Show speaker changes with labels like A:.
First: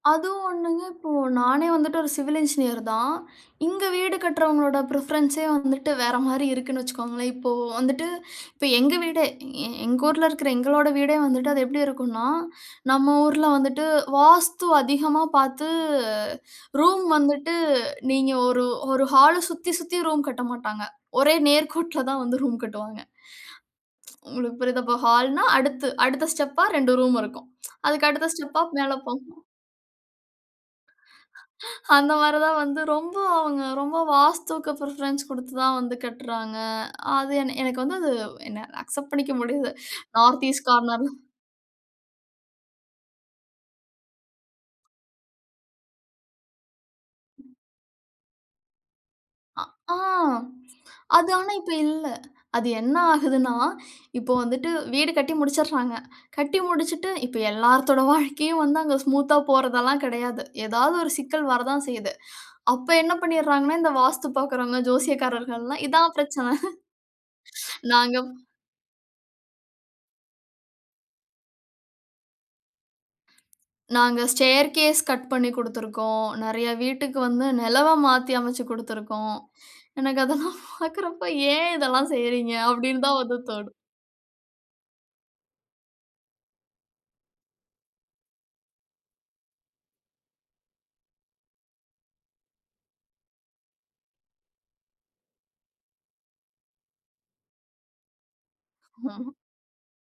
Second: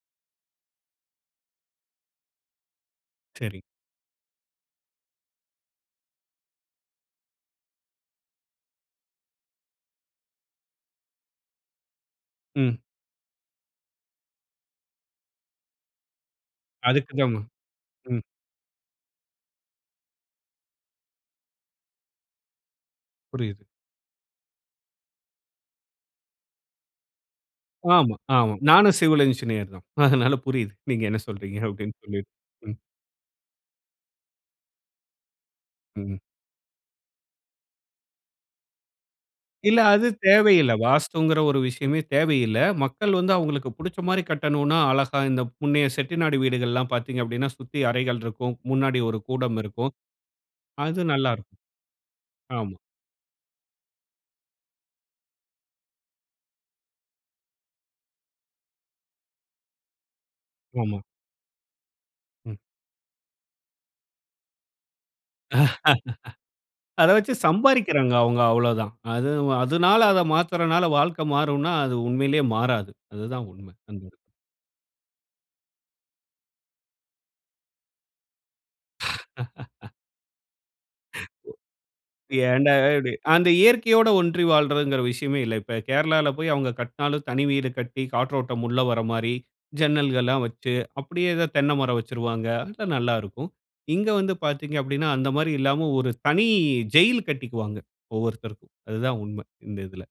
A: அதுவும் ஒண்ணுங்க, இப்போ, நானே வந்துட்டு ஒரு சிவில் இன்ஜினியர் தான்.
B: சரி.
A: இங்க வீடு கட்டுறவங்களோட ப்ரிஃபரன்ஸே வந்துட்டு, வேற மாரி இருக்குன்னு வச்சுக்கோங்களேன். இப்போ வந்துட்டு, இப்ப எங்க வீடே எ எங்க ஊர்ல இருக்கிற எங்களோட வீடே வந்துட்டு அது எப்படி இருக்கும்னா,
B: ம்.
A: நம்ம ஊர்ல வந்துட்டு வாஸ்து அதிகமா பாத்து, ரூம்
B: அதுக்கு தான்ம
A: வந்துட்டு
B: ம்.
A: நீங்க ஒரு ஒரு ஹால சுத்தி சுத்தி ரூம் கட்ட மாட்டாங்க. ஒரே நேர்கோட்டில் தான் வந்து ரூம் கட்டுவாங்க.
B: புரியுது.
A: உங்களுக்கு புரியுதா? இப்ப ஹால்ன்னா, அடுத்து அடுத்த ஸ்டெப்பா, 2 ரூம் இருக்கும். அதுக்கு
B: ஆமா,
A: அடுத்த
B: ஆமா.
A: ஸ்டெப்பா மேல
B: நானும் சிவில்
A: போகும்.
B: என்ஜினியர் தான். அதனால புரியுது. நீங்க என்ன சொல்றீங்க அப்படின்னு,
A: அந்த
B: சொல்லி.
A: மாரி தான்
B: அ.
A: வந்து ரொம்ப அவுங்க ரொம்ப வாஸ்துவுக்கு பிரிஃபரன்ஸ் குடுத்து தான் வந்து
B: ம். ம்.
A: கட்டுறாங்க. அது என எனக்கு வந்து அது வ் என்ன அக்செப்ட் பண்ணிக்க முடியாது.
B: இல்ல அது
A: நார்த் ஈஸ்ட்
B: தேவையில்ல.
A: கார்னர்ல
B: வாஸ்துங்குற ஒரு விஷயமே தேவையில்ல. மக்கள் வந்து அவுங்களுக்கு புடிச்ச மாரி கட்டனுன்னா, அழகா இந்த முன்னைய செட்டிநாடு வீடுகள்லாம் பாத்தீங்க அப்டின்னா,
A: ம்.
B: சுத்தி அறைகள் இருக்கும். முன்னாடி ஒரு கூடம்
A: ஆ.
B: இருக்கும்.
A: ஆ.
B: அது
A: அது
B: நல்லா
A: ஆனா
B: இருக்கும்.
A: இப்ப இல்ல. அது
B: ஆமா.
A: என்ன ஆகுதுன்னா, இப்போ வந்துட்டு வீடு கட்டி முடிச்சுர்றாங்க. கட்டி முடிச்சுட்டு இப்ப எல்லாத்தோட வாழ்க்கையும் வந்து அங்க ஸ்மூத்தா போறதெல்லாம் கெடையாது. ஏதாவது
B: ஆமா.
A: ஒரு சிக்கல் வரதான் செய்யுது.
B: ம்.
A: அப்ப என்ன பண்ணிர்றாங்கன்னா, இந்த வாஸ்து பாக்கிறவங்க, ஜோசியக்காரர்கள் எல்லாம், இதான் பிரச்சனை.
B: அத வச்சு சம்பாரிக்கிறாங்க.
A: நாங்க
B: அவுங்க அவ்ளோ தான். அது அவு அதுனால அத மாத்துறனால வாழ்க்க மாறும்ன்னா, அது உண்மையிலயே மாறாது. அது தான் உண்ம. அந்த எடத்
A: நாங்க ஸ்டேர்கேஸ் கட் பண்ணிக் குடுத்திருக்கோம். நிறைய வீட்டுக்கு வந்து நெலவை மாத்தி அமைச்சு கொடுத்திருக்கோம். எனக்கு அதெல்லாம் பாக்குறப்ப ஏன் இதெல்லாம் செய்றீங்க?
B: ஏன்டா
A: அப்டின்னு
B: இப்டி
A: தான் வந்து
B: அந்த
A: தோணும்.
B: இயற்கையோட ஒன்றி வாழ்றதுங்குற விஷயமே இல்ல. இப்ப கேரளால போயி அவுங்க கட்டினாலும், தனி வீடு கட்டி காற்றோட்டம் உள்ள வர மாரி ஜன்னல்கள்லாம் வச்சு, அப்படியே ஏதோ தென்னை மரம் வச்சிருவாங்க. அங்க நல்லாருக்கும். இங்க வந்து பாத்தீங்க அப்படின்னா, அந்த மாரி இல்லாம ஒரு தனி ஜெயிலு கட்டிக்குவாங்க. ஒவ்வொருத்தருக்கும். அதுதான்
A: ம்ஹம்.
B: உண்மை இந்த இதில.